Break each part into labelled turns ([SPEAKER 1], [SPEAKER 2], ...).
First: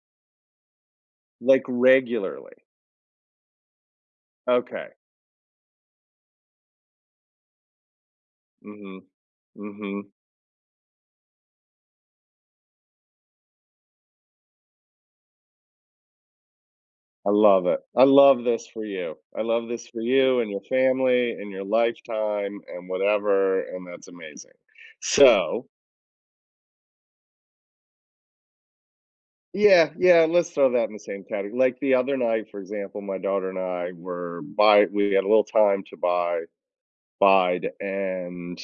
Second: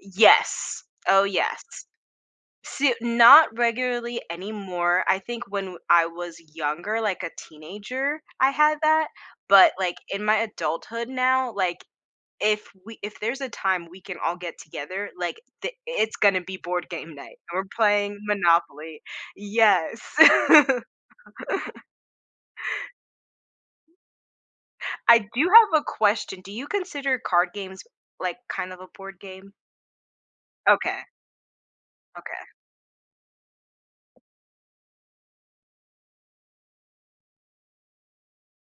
[SPEAKER 1] Yes. Oh yes.
[SPEAKER 2] Like, regularly.
[SPEAKER 1] Soo Not regularly
[SPEAKER 2] Okay.
[SPEAKER 1] anymore. I think when w I was younger, like a teenager, I had
[SPEAKER 2] Mhm,
[SPEAKER 1] that, but, like,
[SPEAKER 2] mhm.
[SPEAKER 1] in my adulthood now, like, if we if there's a time we can all get together, like, de it's gonna be board game
[SPEAKER 2] I
[SPEAKER 1] night and
[SPEAKER 2] love
[SPEAKER 1] we're
[SPEAKER 2] it. I
[SPEAKER 1] playing
[SPEAKER 2] love this for
[SPEAKER 1] Monopoly.
[SPEAKER 2] you. I love this
[SPEAKER 1] Yes.
[SPEAKER 2] for you and your family and your lifetime and whatever, and that's amazing.
[SPEAKER 1] I do
[SPEAKER 2] So
[SPEAKER 1] have a question, do you consider card games, like, kind of a board game?
[SPEAKER 2] Yeah, yeah, let's throw that in the
[SPEAKER 1] Okay.
[SPEAKER 2] same categ like the other
[SPEAKER 1] Okay.
[SPEAKER 2] night, for example, my daughter and I were bi we had a little time to bi bide and,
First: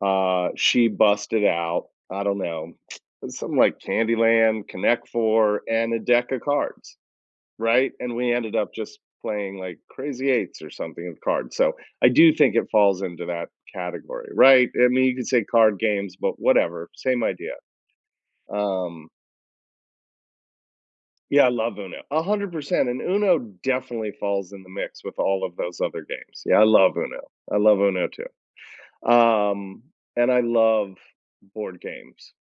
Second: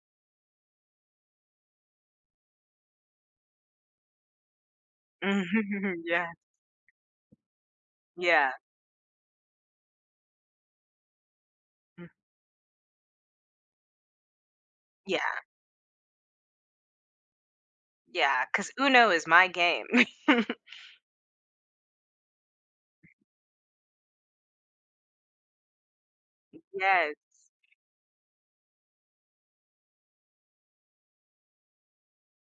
[SPEAKER 2] uh, she busted out. I don't know. Uh, something like Candy Land, Connect Four, and a
[SPEAKER 1] Mhm. Yes.
[SPEAKER 2] deck of cards, right? And we
[SPEAKER 1] Yeah.
[SPEAKER 2] ended up just playing, like, Crazy Eights or something and cards, so
[SPEAKER 1] Mm.
[SPEAKER 2] I do think it falls into that category, right, I mean, you
[SPEAKER 1] Yeah.
[SPEAKER 2] can say card games, but whatever, same idea.
[SPEAKER 1] Yeah, 'cause
[SPEAKER 2] Um
[SPEAKER 1] UNO is my game.
[SPEAKER 2] Yeah, I love UNO. 100% and UNO definitely falls in the mix with all of those other games. Yeah, I love
[SPEAKER 1] Yes.
[SPEAKER 2] UNO. I love UNO too. Um, and I love board games.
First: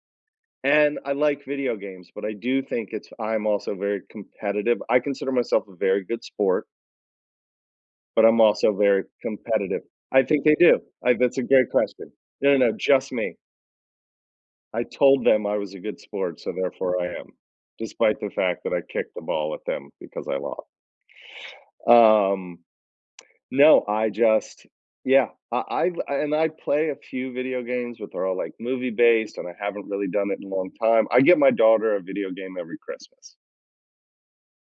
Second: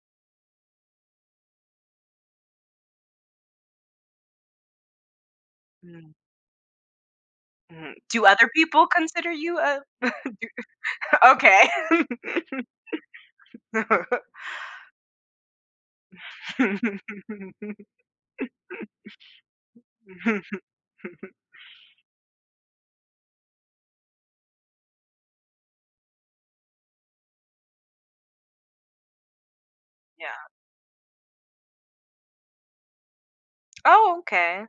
[SPEAKER 2] And I like video games, but I do think it's I am also very competitive. I consider myself a very
[SPEAKER 1] Mm.
[SPEAKER 2] good sport
[SPEAKER 1] Mhm. Do
[SPEAKER 2] but I'm
[SPEAKER 1] other
[SPEAKER 2] also
[SPEAKER 1] people
[SPEAKER 2] very
[SPEAKER 1] consider you a
[SPEAKER 2] competitive. I think
[SPEAKER 1] Do
[SPEAKER 2] they do. I That's a
[SPEAKER 1] Okay.
[SPEAKER 2] great question. No, no, no. Just me. I told them I was a good sport, so therefore I am, despite the fact that I kicked the ball at them because I lo Um, no, I just yeah, I I glu a and I play a few video games, but they're all, like, movie-based, and I haven't really done it in
[SPEAKER 1] Yeah.
[SPEAKER 2] a long time. I get my daughter a video game every Christmas.
[SPEAKER 1] Oh, okay.